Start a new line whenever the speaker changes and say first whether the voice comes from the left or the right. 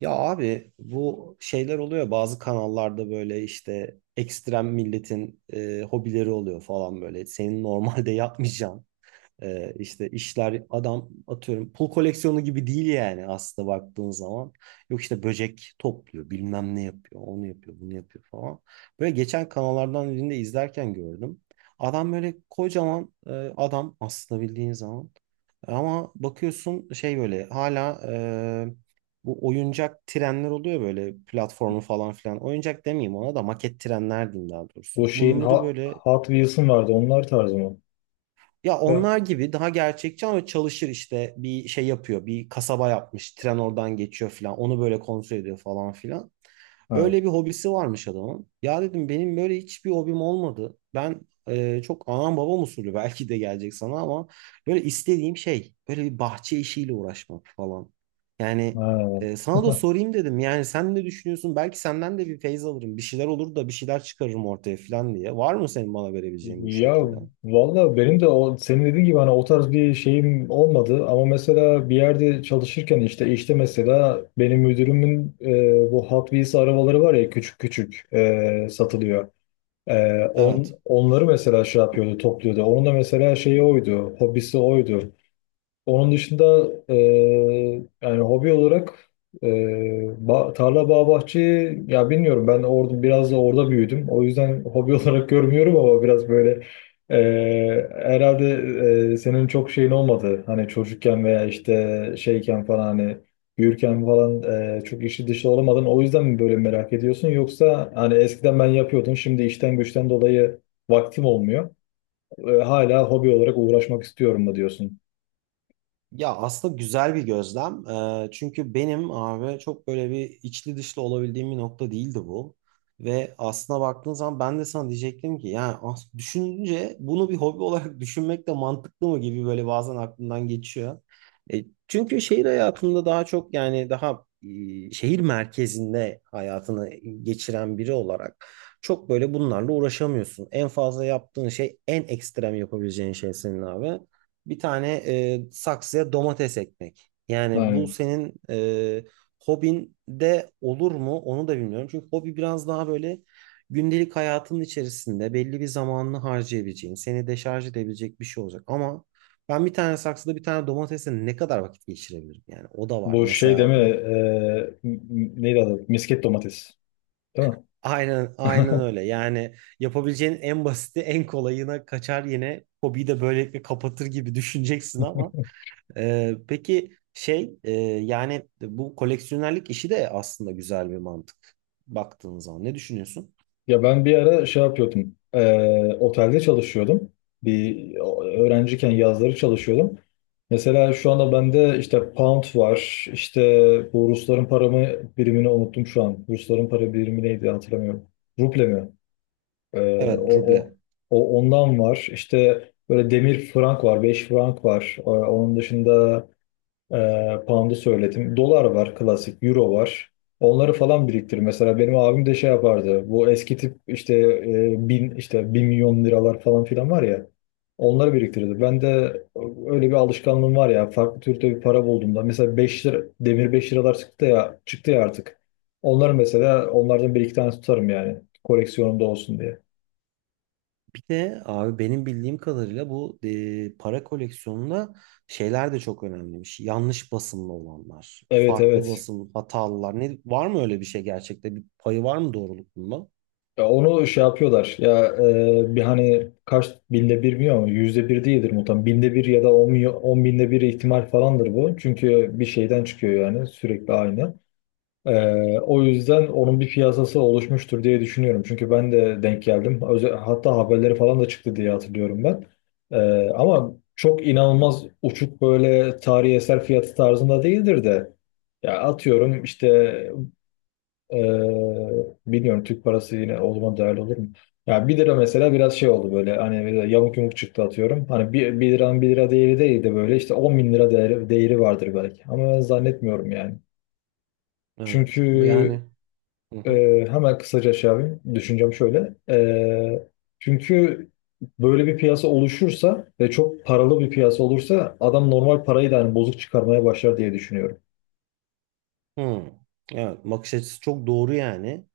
right: Ya abi bu şeyler oluyor bazı kanallarda böyle işte ekstrem milletin hobileri oluyor falan böyle. Senin normalde yapmayacağın işte işler adam atıyorum pul koleksiyonu gibi değil yani aslında baktığın zaman. Yok işte böcek topluyor bilmem ne yapıyor onu yapıyor bunu yapıyor falan. Böyle geçen kanallardan birinde izlerken gördüm. Adam böyle kocaman adam aslında bildiğin zaman. Ama bakıyorsun şey böyle hala e, bu oyuncak trenler oluyor böyle platformu falan filan. Oyuncak demeyeyim, ona da maket trenler diyeyim daha
left: Bu
right: doğrusu.
left: şeyin
right: Bunları böyle
left: Hot Wheels'ın vardı. Onlar tarzı mı?
right: ya
left: Ha.
right: onlar gibi daha gerçekçi ama çalışır, işte bir şey yapıyor. Bir kasaba yapmış. Tren oradan geçiyor falan. Onu böyle kontrol ediyor falan filan.
left: Ha.
right: Öyle bir hobisi varmış adamın. Ya dedim benim böyle hiçbir hobim olmadı. Ben çok anam babam usulü belki de gelecek sana ama böyle istediğim şey böyle bir bahçe işiyle uğraşmak falan. Yani
left: Ha.
right: sana da sorayım dedim. Yani sen ne düşünüyorsun? Belki senden de bir feyz alırım. Bir şeyler olur da bir şeyler çıkarırım ortaya falan diye. Var mı senin bana verebileceğin bu
left: Ya
right: şekilde?
left: valla benim de senin dediğin gibi hani o tarz bir şeyim olmadı, ama mesela bir yerde çalışırken işte mesela benim müdürümün bu Hot Wheels arabaları var ya, küçük küçük satılıyor.
right: Evet.
left: Onları mesela şey yapıyordu, topluyordu. Onun da mesela şeyi oydu, hobisi oydu. Onun dışında yani hobi olarak e, tarla, bağ, bahçe, ya bilmiyorum, ben orada biraz da orada büyüdüm. O yüzden hobi olarak görmüyorum, ama biraz böyle herhalde senin çok şeyin olmadı. Hani çocukken veya işte şeyken falan, hani büyürken falan, çok işi dışı olamadın. O yüzden mi böyle merak ediyorsun, yoksa hani eskiden ben yapıyordum, şimdi işten güçten dolayı vaktim olmuyor, hala hobi olarak uğraşmak istiyorum mu diyorsun?
right: Ya aslında güzel bir gözlem. Çünkü benim abi çok böyle bir içli dışlı olabildiğim bir nokta değildi bu. Ve aslına baktığın zaman ben de sana diyecektim ki yani düşününce bunu bir hobi olarak düşünmek de mantıklı mı gibi böyle bazen aklımdan geçiyor. E, çünkü şehir hayatında daha çok yani daha şehir merkezinde hayatını geçiren biri olarak çok böyle bunlarla uğraşamıyorsun. En fazla yaptığın şey, en ekstrem yapabileceğin şey senin abi bir tane saksıya domates ekmek. Yani bu
left: Yani
right: senin hobin de olur mu onu da bilmiyorum. Çünkü hobi biraz daha böyle gündelik hayatının içerisinde belli bir zamanını harcayabileceğin, seni deşarj edebilecek bir şey olacak. Ama ben bir tane saksıda bir tane domatesle ne kadar vakit geçirebilirim? Yani o da var.
left: bu şey değil
right: Mesela
left: mi? Neydi adı? Misket domates. Değil mi?
right: aynen aynen öyle. Yani yapabileceğin en basiti, en kolayına kaçar yine hobiyi de böylelikle kapatır gibi düşüneceksin ama peki şey yani bu koleksiyonerlik işi de aslında güzel bir mantık baktığın zaman. Ne düşünüyorsun?
left: Ya ben bir ara şey yapıyordum. Otelde çalışıyordum. Bir öğrenciyken yazları çalışıyordum. Mesela şu anda bende işte pound var. İşte bu Rusların paramı birimini unuttum şu an. Rusların para birimi neydi, hatırlamıyorum. Ruble mi?
right: Evet,
left: O, o,
right: ruble.
left: o Ondan var. İşte böyle demir frank var, 5 frank var. Onun dışında, pound'u söyledim. Dolar var klasik, euro var. Onları falan biriktir. Mesela benim abim de şey yapardı. Bu eski tip, işte bin, işte bir milyon liralar falan filan var ya. Onları biriktirirdi. Ben de öyle bir alışkanlığım var ya. Farklı türde bir para bulduğumda. Mesela 5 lira, demir 5 liralar çıktı ya, çıktı ya artık. Onları mesela, onlardan bir iki tane tutarım yani. Koleksiyonumda olsun diye.
right: Bir de abi benim bildiğim kadarıyla bu para koleksiyonunda şeyler de çok önemliymiş. Yanlış basımlı olanlar,
left: Evet,
right: farklı
left: evet.
right: basım, hatalılar. Ne, var mı öyle bir şey gerçekte? Bir payı var mı doğruluk bunda?
left: Ya onu şey yapıyorlar ya, bir hani kaç binde bir bilmiyor, ama yüzde bir değildir muhtemelen, binde bir ya da on binde bir ihtimal falandır bu, çünkü bir şeyden çıkıyor yani sürekli aynı. O yüzden onun bir piyasası oluşmuştur diye düşünüyorum, çünkü ben de denk geldim. Hatta haberleri falan da çıktı diye hatırlıyorum ben. Ama çok inanılmaz uçuk, böyle tarihi eser fiyatı tarzında değildir de, ya atıyorum işte, ee, bilmiyorum, Türk parası yine o zaman değerli olur mu? Ya bir lira mesela biraz şey oldu böyle, hani böyle yamuk yumuk çıktı atıyorum. Hani bir liranın bir lira değeri değil de böyle işte 10.000 lira değeri vardır belki. Ama ben zannetmiyorum yani.
right: Evet.
left: Çünkü
right: Yani. Hı hı.
left: hemen kısaca şey yapayım. Düşüncem şöyle. Çünkü böyle bir piyasa oluşursa ve çok paralı bir piyasa olursa, adam normal parayı da hani bozuk çıkarmaya başlar diye düşünüyorum.
right: Hı. Evet, bakış açısı çok doğru yani.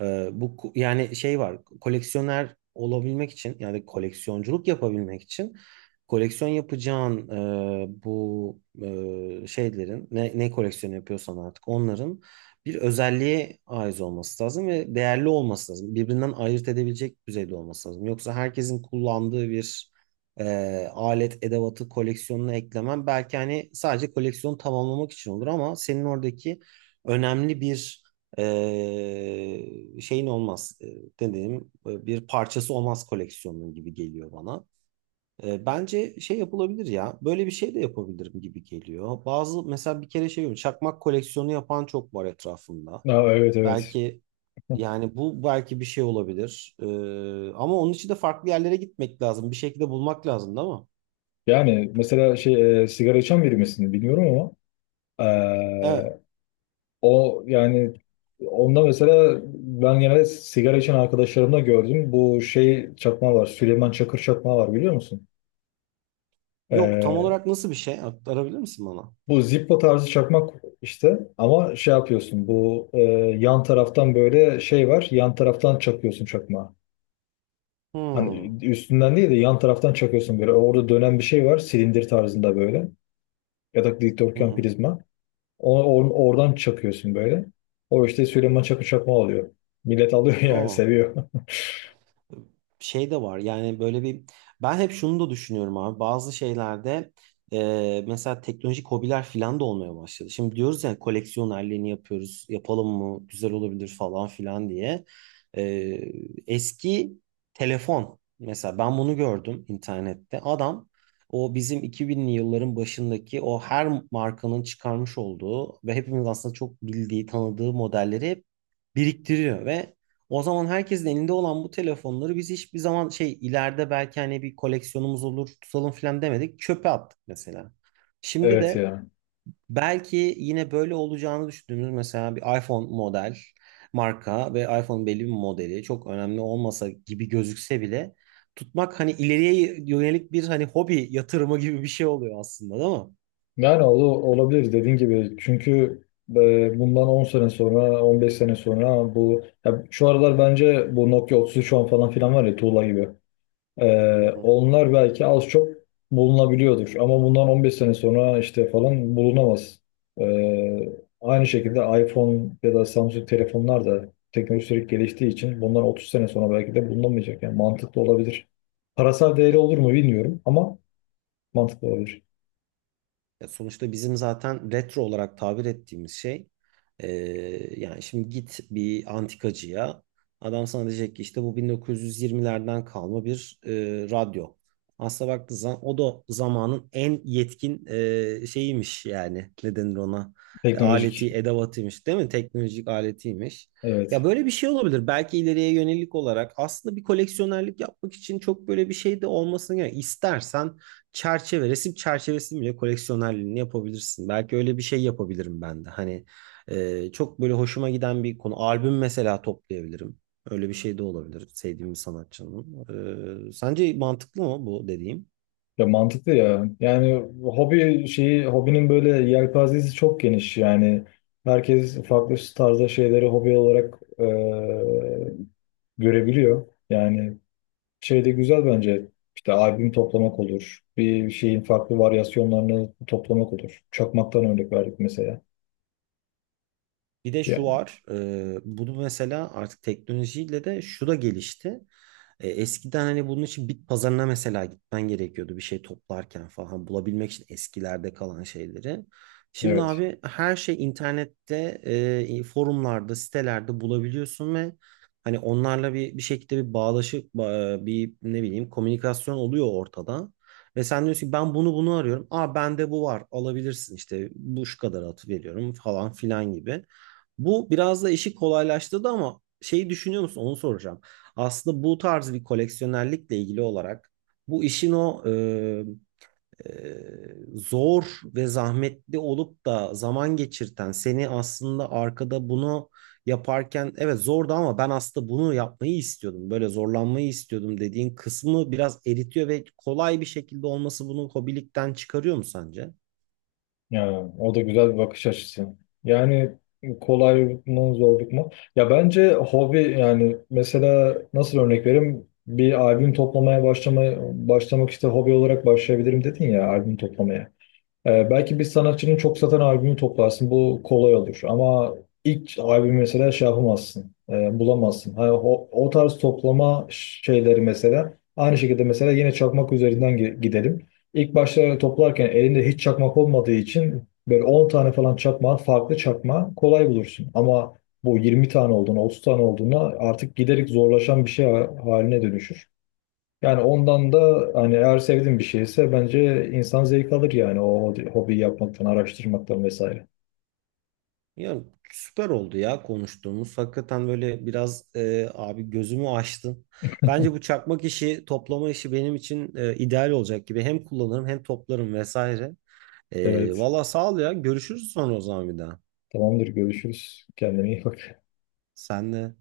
right: Bu yani şey var, koleksiyoner olabilmek için yani koleksiyonculuk yapabilmek için koleksiyon yapacağın bu şeylerin, ne, ne koleksiyonu yapıyorsan artık onların bir özelliğe ait olması lazım ve değerli olması lazım. Birbirinden ayırt edebilecek düzeyde olması lazım. Yoksa herkesin kullandığı bir e, alet edevatı koleksiyonuna eklemen belki hani sadece koleksiyonu tamamlamak için olur ama senin oradaki önemli bir şeyin olmaz, dediğim bir parçası olmaz koleksiyonun gibi geliyor bana. E, bence şey yapılabilir ya, böyle bir şey de yapabilirim gibi geliyor. Bazı mesela bir kere şey çakmak koleksiyonu yapan çok var etrafımda.
left: Ha, evet, evet.
right: Belki yani bu belki bir şey olabilir. E, ama onun için de farklı yerlere gitmek lazım. Bir şekilde bulmak lazım, değil mi?
left: Yani mesela şey, sigara içen biri misin bilmiyorum, ama Ee,
right: Evet.
left: o yani onda mesela ben genelde sigara içen arkadaşlarımda gördüm. Bu şey çakma var. Süleyman Çakır çakma var, biliyor musun?
right: Yok, tam
left: Ee,
right: olarak nasıl bir şey? Arabilir misin bana?
left: Bu Zippo tarzı çakmak işte, ama şey yapıyorsun, bu yan taraftan böyle şey var, yan taraftan çakıyorsun çakmağı.
right: Hmm.
left: Hani üstünden değil de yan taraftan çakıyorsun, böyle orada dönen bir şey var silindir tarzında böyle, ya da
right: Hı
left: dikdörtgen
right: hı.
left: prizma. Oradan çakıyorsun böyle. O işte Süleyman Çakı çakma alıyor. Millet alıyor yani
right: Aa.
left: seviyor.
right: Şey de var yani böyle bir ben hep şunu da düşünüyorum abi bazı şeylerde mesela teknolojik hobiler falan da olmaya başladı. Şimdi diyoruz ya koleksiyonerliğini yapıyoruz, yapalım mı, güzel olabilir falan filan diye. E, eski telefon mesela, ben bunu gördüm internette, adam o bizim 2000'li yılların başındaki o her markanın çıkarmış olduğu ve hepimiz aslında çok bildiği tanıdığı modelleri hep biriktiriyor ve o zaman herkesin elinde olan bu telefonları biz hiçbir zaman şey, ileride belki hani bir koleksiyonumuz olur tutalım falan demedik. Çöpe attık mesela. Şimdi
left: Evet
right: de
left: ya.
right: belki yine böyle olacağını düşündüğümüz mesela bir iPhone model marka ve iPhone belli bir modeli çok önemli olmasa gibi gözükse bile tutmak hani ileriye yönelik bir hani hobi yatırımı gibi bir şey oluyor aslında, değil mi?
left: Yani o olabilir dediğin gibi. Çünkü bundan 10 sene sonra, 15 sene sonra, bu ya şu aralar bence bu Nokia 3310 falan filan var ya, tuğla gibi.
right: Hı
left: Onlar belki az çok bulunabiliyordur, ama bundan 15 sene sonra işte falan bulunamaz. Ee, Aynı şekilde iPhone ya da Samsung telefonlar da teknoloji sürekli geliştiği için bundan 30 sene sonra belki de bulunamayacak. Yani mantıklı olabilir. Parasal değeri
right: hı.
left: olur mu bilmiyorum, ama mantıklı olabilir.
right: Ya sonuçta bizim zaten retro olarak tabir ettiğimiz şey, e, yani şimdi git bir antikacıya, adam sana diyecek ki işte bu 1920'lerden kalma bir radyo. Aslına baktığı zaman o da zamanın en yetkin şeyiymiş, yani ne denir ona. E,
left: Teknolojik.
right: aleti edevatıymış, değil mi? Teknolojik aletiymiş. Ya
left: Evet.
right: böyle bir şey olabilir. Belki ileriye yönelik olarak aslında bir koleksiyonerlik yapmak için çok böyle bir şey de olmasını gerek. İstersen çerçeve, resim çerçevesini bile koleksiyonerliğini yapabilirsin. Belki öyle bir şey yapabilirim ben de. Hani çok böyle hoşuma giden bir konu. Albüm mesela toplayabilirim. Öyle bir şey de olabilir, sevdiğim bir sanatçının. E, sence mantıklı mı bu dediğim?
left: Ya, mantıklı ya. Yani hobinin böyle yelpazesi çok geniş. Yani herkes farklı tarzda şeyleri hobi olarak görebiliyor. Yani şey de güzel bence. İşte albüm toplamak olur. Bir şeyin farklı varyasyonlarını toplamak olur. Çakmaktan örnek verdik mesela.
right: Bir de
left: Ya,
right: şu var, bunu mesela artık teknolojiyle de şu da gelişti. E, eskiden hani bunun için bit pazarına mesela gitmen gerekiyordu bir şey toplarken falan, bulabilmek için eskilerde kalan şeyleri. Şimdi
left: evet.
right: abi her şey internette, forumlarda, sitelerde bulabiliyorsun ve hani onlarla bir şekilde bir bağlaşıp bir ne bileyim komünikasyon oluyor ortada. Ve sen diyorsun ki ben bunu bunu arıyorum. Aa, bende bu var, alabilirsin işte, bu şu kadar at, veriyorum falan filan gibi. Bu biraz da işi kolaylaştırdı ama şeyi düşünüyor musun? Onu soracağım. Aslında bu tarz bir koleksiyonerlikle ilgili olarak bu işin o e, zor ve zahmetli olup da zaman geçirten, seni aslında arkada bunu yaparken evet zordu ama ben aslında bunu yapmayı istiyordum. Böyle zorlanmayı istiyordum dediğin kısmı biraz eritiyor ve kolay bir şekilde olması bunu hobilikten çıkarıyor mu sence?
left: Ya o da güzel bir bakış açısı. Yani kolaylık mı, zorluk mu? Ya bence hobi yani mesela nasıl örnek vereyim? Bir albüm toplamaya başlamaya başlamak işte hobi olarak başlayabilirim dedin ya, albüm toplamaya. Belki bir sanatçının çok satan albümü toplarsın. Bu kolay olur. Ama ilk albüm mesela şey yapamazsın, bulamazsın. Ha, o tarz toplama şeyleri mesela. Aynı şekilde mesela yine çakmak üzerinden gidelim. İlk başta toplarken elinde hiç çakmak olmadığı için böyle 10 tane falan çakma, farklı çakma kolay bulursun. Ama bu 20 tane olduğuna, 30 tane olduğuna, artık giderek zorlaşan bir şey haline dönüşür. Yani ondan da hani eğer sevdiğin bir şeyse bence insan zevk alır, yani o hobiyi yapmaktan, araştırmaktan vesaire.
right: Ya süper oldu ya konuştuğumuz. Hakikaten böyle biraz abi gözümü açtın. Bence bu çakmak işi, toplama işi benim için ideal olacak gibi. Hem kullanırım hem toplarım vesaire. E,
left: Evet.
right: valla sağ ol ya. Görüşürüz sonra o zaman bir daha.
left: Tamamdır, görüşürüz. Kendine iyi bak.
right: Senle.